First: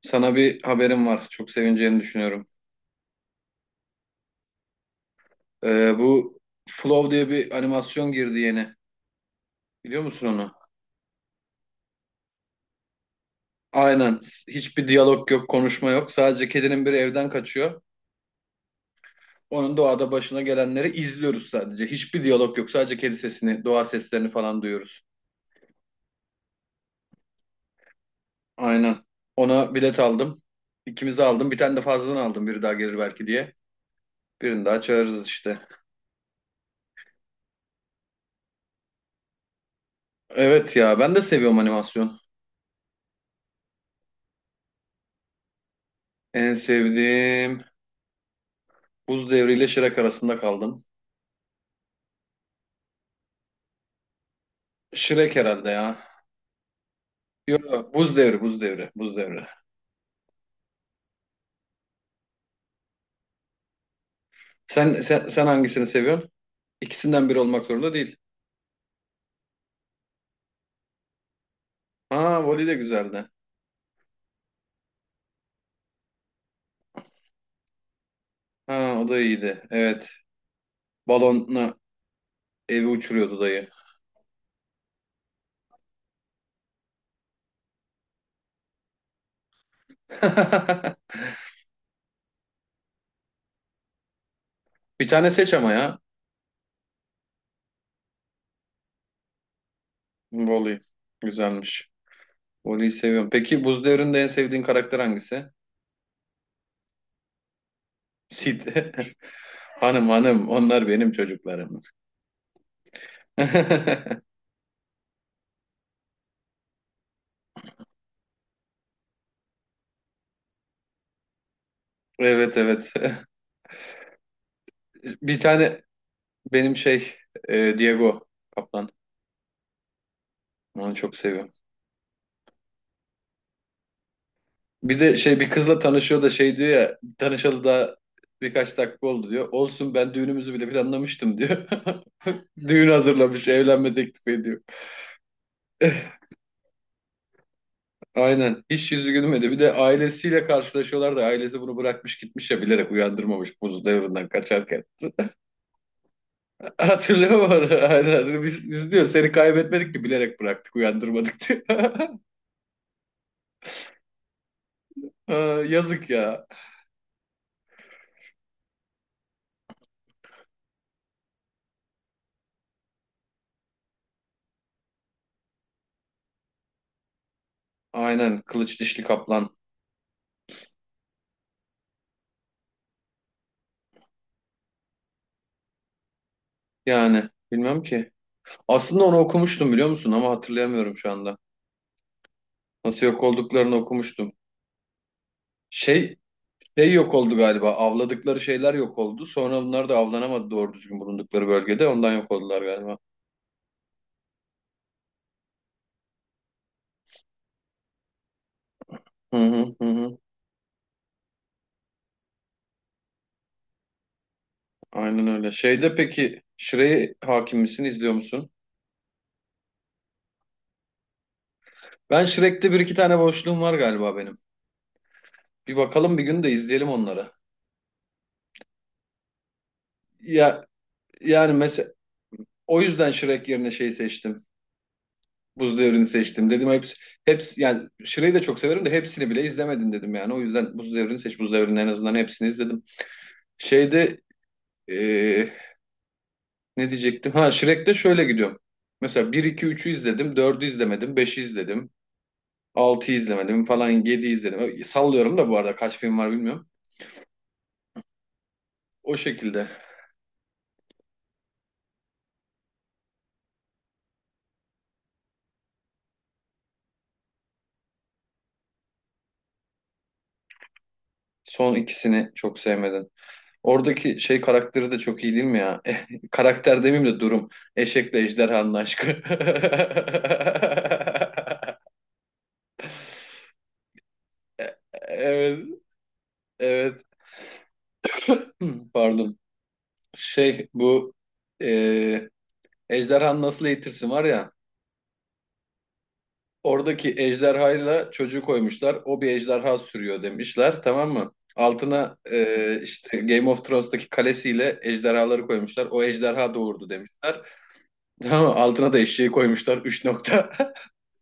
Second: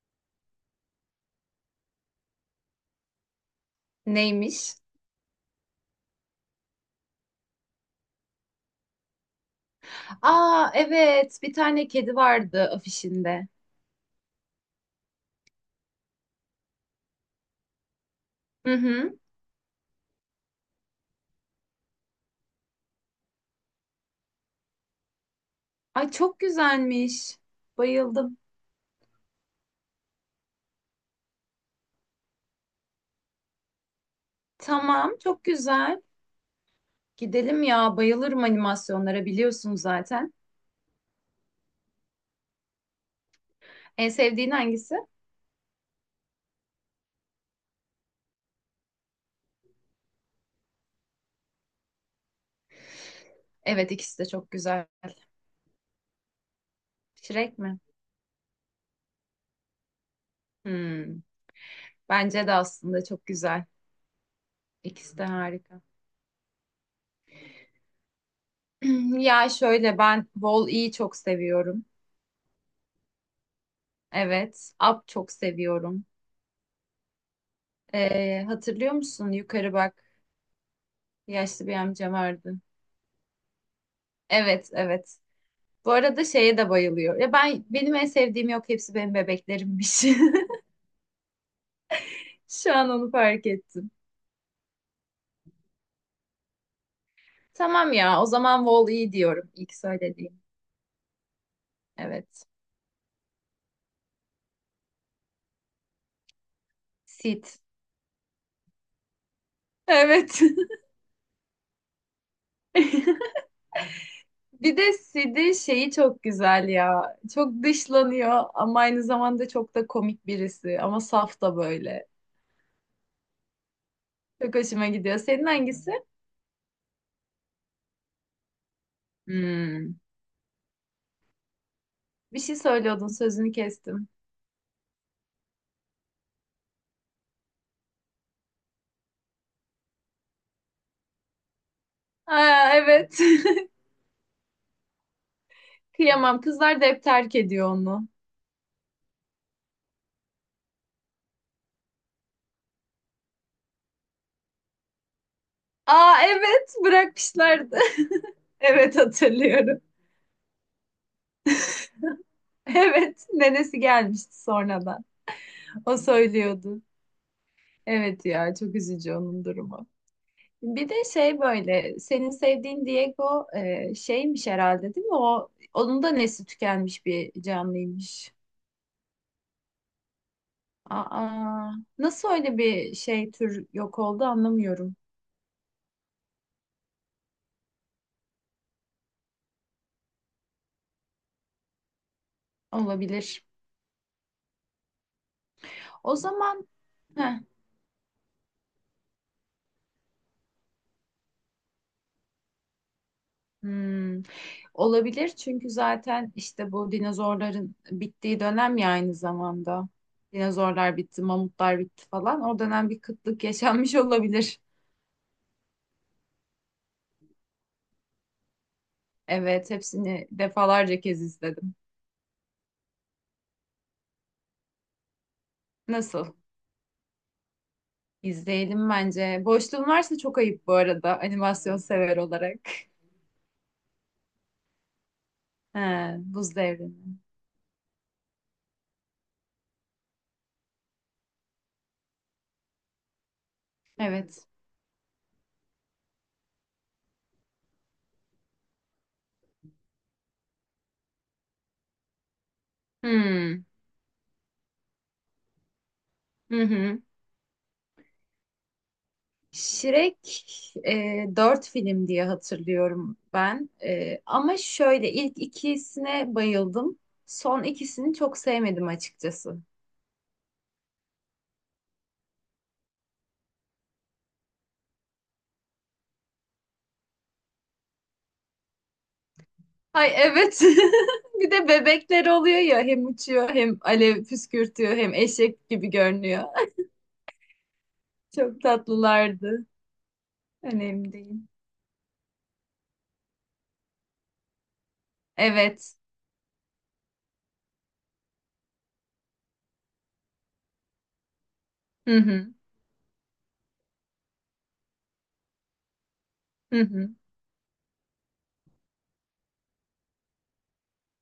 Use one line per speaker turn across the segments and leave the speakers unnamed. Sana bir haberim var. Çok sevineceğini düşünüyorum.
Neymiş?
Bu Flow diye bir animasyon girdi yeni. Biliyor musun onu?
Aa, evet, bir tane kedi vardı afişinde.
Aynen. Hiçbir diyalog yok, konuşma yok. Sadece kedinin biri evden kaçıyor.
Hı hı.
Onun doğada başına gelenleri izliyoruz sadece. Hiçbir diyalog yok. Sadece kedi sesini, doğa seslerini falan duyuyoruz.
Ay, çok güzelmiş. Bayıldım.
Aynen. Ona bilet aldım. İkimizi aldım. Bir tane de fazladan aldım. Biri daha gelir belki diye. Birini daha
Tamam,
çağırırız
çok
işte.
güzel. Gidelim ya, bayılırım animasyonlara biliyorsun zaten.
Evet ya ben de seviyorum animasyon.
En sevdiğin hangisi?
En sevdiğim Buz Devri ile Shrek arasında kaldım.
Evet, ikisi de çok güzel.
Shrek herhalde ya.
Shrek mi?
Yok, Buz Devri, Buz Devri, Buz Devri.
Hmm, bence de aslında çok güzel.
Sen,
İkisi de
sen, sen
harika.
hangisini seviyorsun? İkisinden biri olmak zorunda değil.
Ya şöyle, ben Wall-E'yi çok seviyorum.
Ha, voli de güzeldi.
Evet. Up çok seviyorum. Hatırlıyor
Ha, o da
musun?
iyiydi.
Yukarı bak.
Evet.
Yaşlı
Balonla
bir amca vardı.
evi uçuruyordu dayı.
Evet, evet. Bu arada şeye de bayılıyor. Ya ben, benim en sevdiğim yok, hepsi benim bebeklerimmiş. Şu an onu fark ettim.
Bir tane seç ama ya.
Tamam ya, o zaman Wall-E diyorum, ilk söylediğim.
Voli. Güzelmiş.
Evet.
Voli'yi seviyorum. Peki Buz Devri'nde en sevdiğin karakter hangisi?
Sid.
Sid. Hanım
Evet.
hanım, onlar benim çocuklarım.
Bir de Sid'in şeyi çok güzel ya. Çok dışlanıyor ama aynı zamanda çok da komik birisi. Ama saf da böyle.
Evet evet.
Çok hoşuma gidiyor.
Bir
Senin
tane
hangisi?
benim Diego Kaplan.
Hmm.
Onu çok seviyorum.
Bir şey söylüyordun, sözünü kestim.
Bir de şey bir kızla tanışıyor da şey diyor ya tanışalı da birkaç dakika oldu diyor. Olsun ben düğünümüzü bile planlamıştım diyor.
Aa,
Düğün
evet.
hazırlamış, evlenme teklif ediyor.
Kıyamam. Kızlar da hep terk ediyor onu.
Aynen. Hiç yüzü gülmedi. Bir de ailesiyle karşılaşıyorlar da ailesi bunu bırakmış gitmiş ya bilerek uyandırmamış buz devrinden kaçarken.
Aa, evet,
Hatırlıyor
bırakmışlardı.
musun? Aynen. Biz
Evet,
diyor seni
hatırlıyorum.
kaybetmedik ki bilerek bıraktık uyandırmadık diyor.
Evet, nenesi gelmişti sonradan.
Aa,
O
yazık ya.
söylüyordu. Evet ya, çok üzücü onun durumu. Bir de şey böyle, senin sevdiğin Diego şeymiş herhalde değil mi? O, onun da nesli tükenmiş bir canlıymış.
Aynen kılıç dişli kaplan.
Aa, nasıl öyle bir şey, tür yok oldu anlamıyorum.
Yani bilmem ki. Aslında onu okumuştum biliyor musun ama hatırlayamıyorum şu anda. Nasıl yok
Olabilir.
olduklarını okumuştum.
O
Şey,
zaman
şey yok oldu
heh,
galiba. Avladıkları şeyler yok oldu. Sonra bunlar da avlanamadı doğru düzgün bulundukları bölgede. Ondan yok oldular galiba.
hmm. Olabilir, çünkü zaten işte bu dinozorların bittiği dönem ya aynı
Hı hı hı.
zamanda.
hı.
Dinozorlar bitti, mamutlar bitti falan. O dönem bir kıtlık yaşanmış olabilir.
Aynen öyle. Şeyde peki Shrek'e hakim misin, izliyor musun?
Evet, hepsini defalarca kez izledim.
Ben Shrek'te bir iki tane boşluğum var galiba benim. Bir bakalım bir
Nasıl?
gün de izleyelim onları.
İzleyelim bence. Boşluğun varsa çok
Ya
ayıp bu arada,
yani
animasyon
mesela
sever olarak.
o yüzden Shrek yerine şey seçtim. Buz Devri'ni
He,
seçtim.
Buz
Dedim hepsi,
Devrimi.
hepsi yani Şire'yi de çok severim de hepsini bile izlemedin dedim yani. O yüzden Buz Devri'ni seç. Buz Devri'nin en azından hepsini izledim. Şeyde
Evet.
eee, ne diyecektim? Ha Shrek'te şöyle gidiyorum. Mesela bir 2 üçü izledim. Dördü izlemedim. Beşi izledim. 6'yı izlemedim
Hmm.
falan. 7'yi izledim. Sallıyorum da bu arada kaç film var
Hı
bilmiyorum.
hı.
O şekilde.
Shrek 4 film diye hatırlıyorum ben. E, ama şöyle ilk ikisine bayıldım. Son ikisini çok sevmedim açıkçası.
Son ikisini çok sevmedim. Oradaki şey karakteri de çok iyi değil mi ya? Karakter demeyeyim de durum. Eşekle ejderhanın aşkı.
Ay evet. Bir de bebekler oluyor ya, hem uçuyor hem alev
Evet,
püskürtüyor hem eşek gibi görünüyor.
evet.
Çok
Pardon.
tatlılardı.
Şey
Önemli
bu
değil.
e, ejderhanın nasıl eğitirsin var ya.
Evet.
Oradaki ejderhayla çocuğu koymuşlar. O bir ejderha sürüyor demişler tamam mı? Altına
Hı hı.
işte Game of Thrones'taki kalesiyle ejderhaları koymuşlar. O ejderha
Hı
doğurdu
hı.
demişler. Tamam mı? Altına da eşeği koymuşlar. Üç nokta.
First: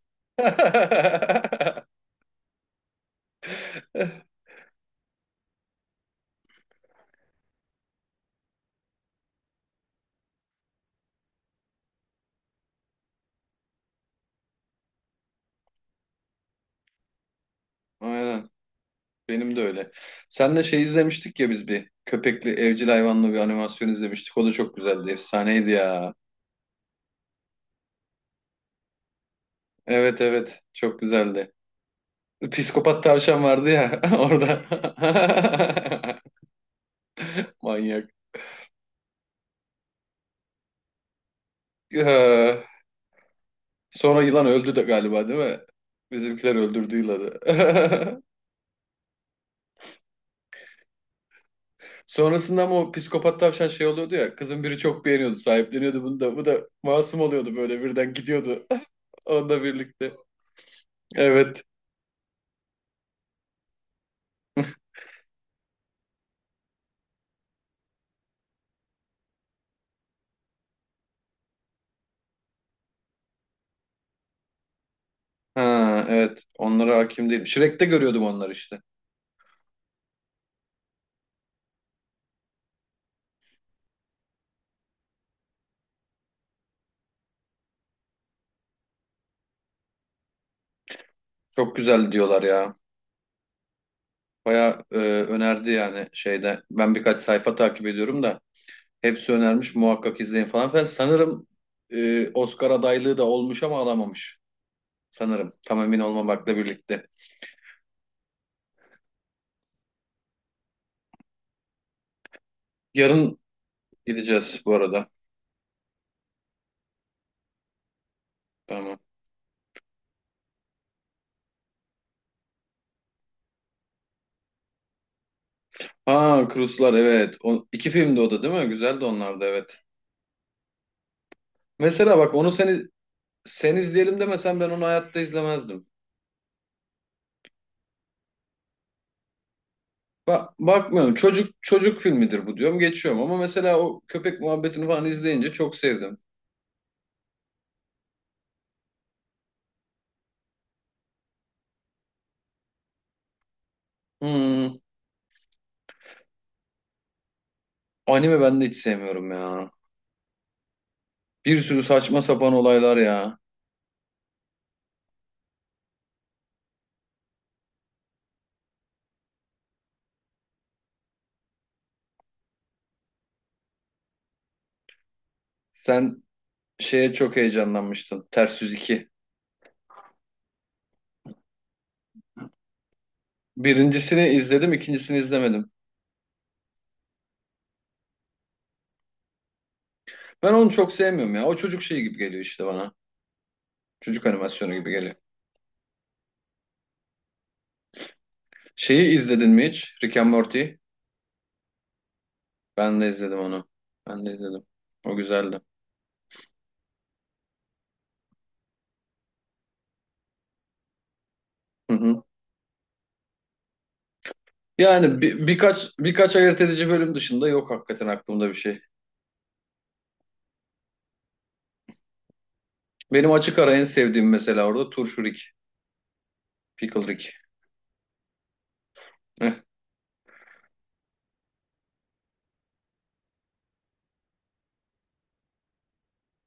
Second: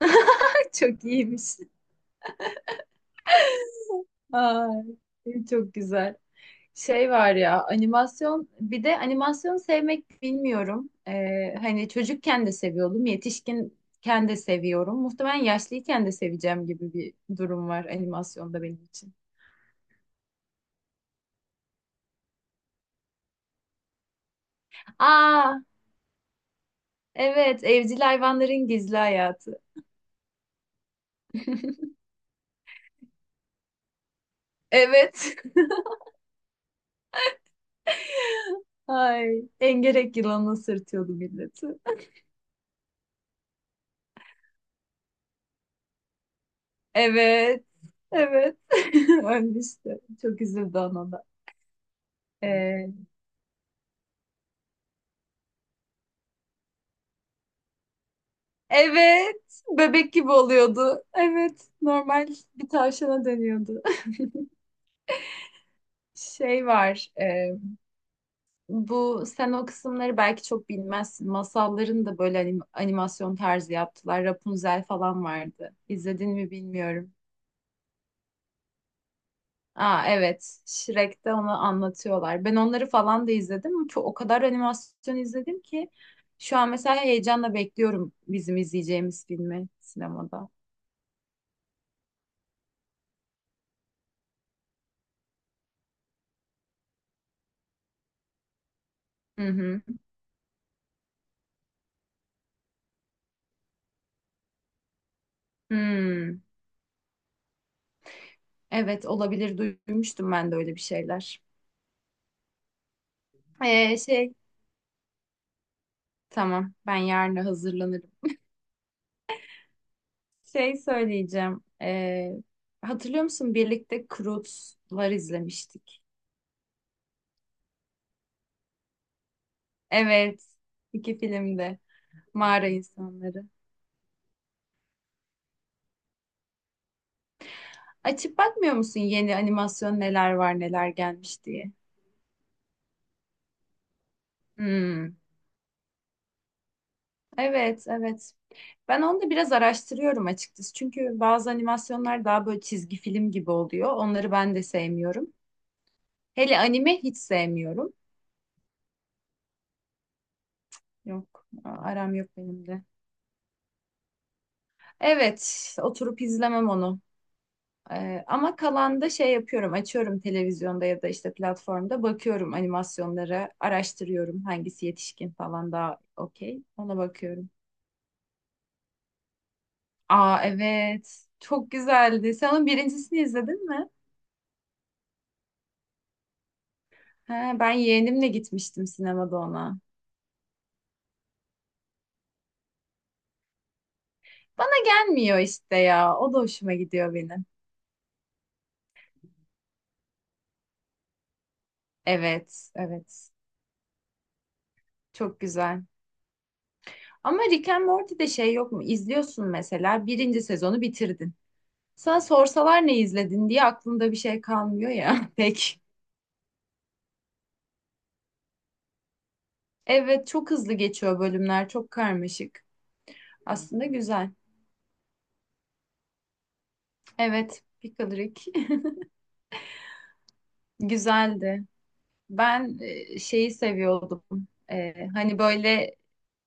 Çok iyiymiş. Ay, çok güzel. Şey var ya, animasyon, bir de animasyon sevmek bilmiyorum. Hani çocukken de seviyordum, yetişkinken de seviyorum. Muhtemelen yaşlıyken de seveceğim gibi bir durum var
Aynen.
animasyonda benim için.
Benim de öyle. Senle şey izlemiştik ya biz bir köpekli evcil hayvanlı bir animasyon izlemiştik. O da çok güzeldi.
Aa
Efsaneydi ya.
evet, evcil hayvanların gizli hayatı.
Evet evet çok güzeldi. Psikopat tavşan vardı ya orada.
Evet.
Manyak.
Ay, engerek yılanına sırtıyordu milleti.
Ee, sonra yılan öldü de galiba değil mi? Bizimkiler öldürdü yılanı.
Evet. Evet. Ölmüştü. Çok üzüldü ona da.
Sonrasında ama o
Ee,
psikopat tavşan şey oluyordu ya. Kızın biri çok beğeniyordu, sahipleniyordu bunu da. Bu da masum oluyordu böyle birden gidiyordu.
Evet,
Onunla
bebek
birlikte.
gibi oluyordu.
Evet.
Evet, normal bir tavşana dönüyordu. Şey var, bu sen o kısımları belki çok bilmezsin. Masalların da böyle animasyon tarzı yaptılar. Rapunzel falan vardı.
Ha,
İzledin
evet
mi
onlara
bilmiyorum.
hakim değilim. Shrek'te görüyordum onları işte.
Aa evet, Shrek'te onu anlatıyorlar. Ben onları falan da izledim. Çok, o kadar animasyon izledim ki şu an mesela heyecanla bekliyorum bizim izleyeceğimiz filmi sinemada.
Çok güzel diyorlar ya. Baya önerdi yani şeyde. Ben birkaç sayfa takip ediyorum da hepsi
Hı
önermiş
hı.
muhakkak izleyin falan filan. Sanırım Oscar adaylığı da olmuş ama alamamış. Sanırım tam emin
Hmm.
olmamakla birlikte.
Evet olabilir, duymuştum ben de öyle bir şeyler.
Yarın
Şey
gideceğiz bu arada.
tamam, ben yarın hazırlanırım.
Tamam.
Şey söyleyeceğim. Hatırlıyor musun birlikte Croods'lar izlemiştik.
Ha Cruise'lar evet. O, iki filmdi o da değil mi? Güzeldi onlar da evet.
Evet, iki filmde
Mesela bak onu
mağara
seni
insanları.
sen izleyelim demesen ben onu hayatta izlemezdim.
Açıp bakmıyor musun, yeni animasyon neler var, neler
Bakmıyorum.
gelmiş
Çocuk
diye.
çocuk filmidir bu diyorum. Geçiyorum ama mesela o köpek muhabbetini falan
Hmm,
izleyince çok sevdim.
evet, evet. Ben onu da biraz araştırıyorum açıkçası. Çünkü bazı animasyonlar daha böyle çizgi film gibi oluyor. Onları ben de
Hmm,
sevmiyorum. Hele anime hiç sevmiyorum.
anime ben de hiç sevmiyorum ya.
Yok,
Bir sürü
aram
saçma
yok
sapan
benim de.
olaylar ya.
Evet, oturup izlemem onu. Ama kalanda şey yapıyorum, açıyorum televizyonda ya da işte platformda bakıyorum animasyonlara, araştırıyorum hangisi yetişkin falan daha
Sen
okey. Ona
şeye çok
bakıyorum.
heyecanlanmıştın. Ters Yüz 2.
Aa evet, çok güzeldi. Sen onun birincisini izledin mi?
Birincisini izledim, ikincisini izlemedim.
He, ben yeğenimle gitmiştim sinemada ona.
Ben onu çok sevmiyorum ya. O çocuk şeyi gibi geliyor işte bana. Çocuk
Bana
animasyonu gibi geliyor.
gelmiyor işte ya, o da hoşuma gidiyor benim.
Şeyi izledin mi hiç? Rick and Morty.
Evet,
Ben de
evet,
izledim onu. Ben de izledim. O
çok
güzeldi.
güzel. Ama Rick and Morty'de şey yok mu? İzliyorsun mesela, birinci sezonu bitirdin.
Hı
Sana
hı.
sorsalar ne izledin diye, aklında bir şey kalmıyor
Yani
ya
bir,
pek.
birkaç birkaç ayırt edici bölüm dışında yok hakikaten aklımda bir şey.
Evet, çok hızlı geçiyor bölümler, çok karmaşık.
Benim açık ara en
Aslında
sevdiğim
güzel.
mesela orada turşurik, pickle Rick.
Evet, Pickle Rick
Heh.
güzeldi. Ben şeyi seviyordum. Hani böyle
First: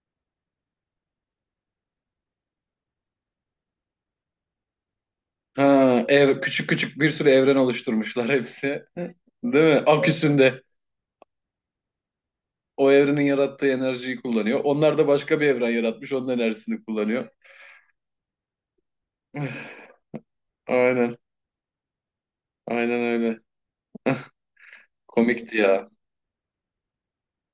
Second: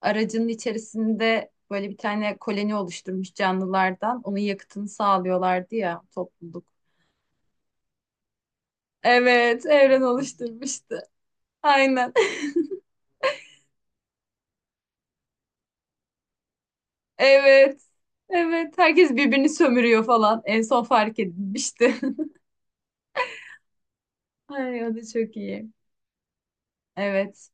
aracının içerisinde böyle bir tane koloni oluşturmuş canlılardan. Onun yakıtını sağlıyorlardı ya, topluluk.
Küçük küçük bir sürü evren oluşturmuşlar hepsi.
Evet,
Değil mi?
evren
Aküsünde
oluşturmuştu. Aynen.
o evrenin yarattığı enerjiyi kullanıyor. Onlar da başka bir evren yaratmış, onun enerjisini kullanıyor.
Evet. Evet. Herkes birbirini sömürüyor falan. En son
Aynen,
fark edilmişti.
aynen öyle.
Ay, o da çok
Komikti
iyi.
ya.
Evet.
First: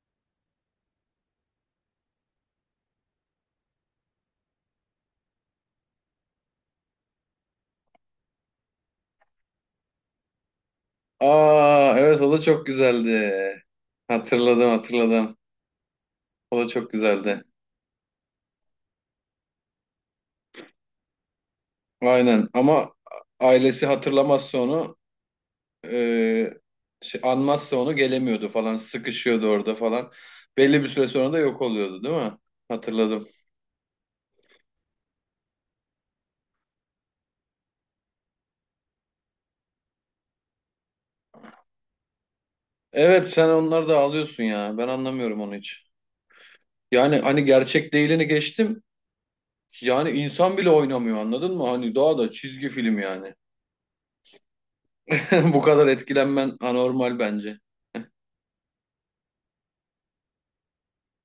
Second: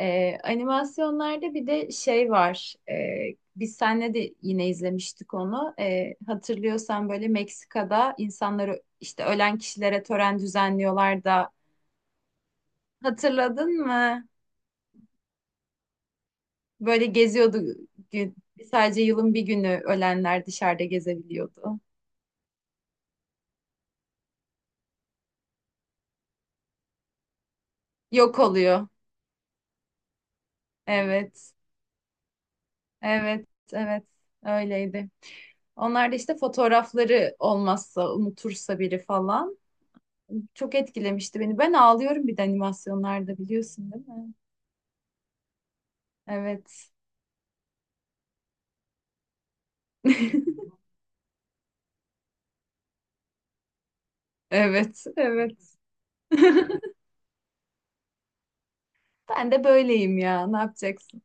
Animasyonlarda bir de şey var. Biz seninle de yine izlemiştik onu. Hatırlıyorsan böyle Meksika'da insanları, işte ölen kişilere tören düzenliyorlar da,
Aa, evet o da çok güzeldi.
hatırladın mı?
Hatırladım. O da çok
Böyle
güzeldi.
geziyordu gün. Sadece yılın bir günü ölenler dışarıda gezebiliyordu.
Aynen ama ailesi hatırlamazsa onu e, anmazsa onu
Yok
gelemiyordu falan
oluyor.
sıkışıyordu orada falan. Belli bir süre sonra da
Evet.
yok oluyordu değil mi? Hatırladım.
Evet. Evet. Öyleydi. Onlar da işte fotoğrafları olmazsa, unutursa biri falan. Çok etkilemişti beni. Ben ağlıyorum bir de
Evet
animasyonlarda,
sen onları
biliyorsun
da
değil mi?
alıyorsun ya ben anlamıyorum onu hiç.
Evet.
Yani hani gerçek değilini geçtim yani insan bile oynamıyor anladın mı? Hani daha da çizgi film yani.
Evet, evet.
Bu kadar etkilenmen anormal bence.
Ben de böyleyim ya. Ne yapacaksın?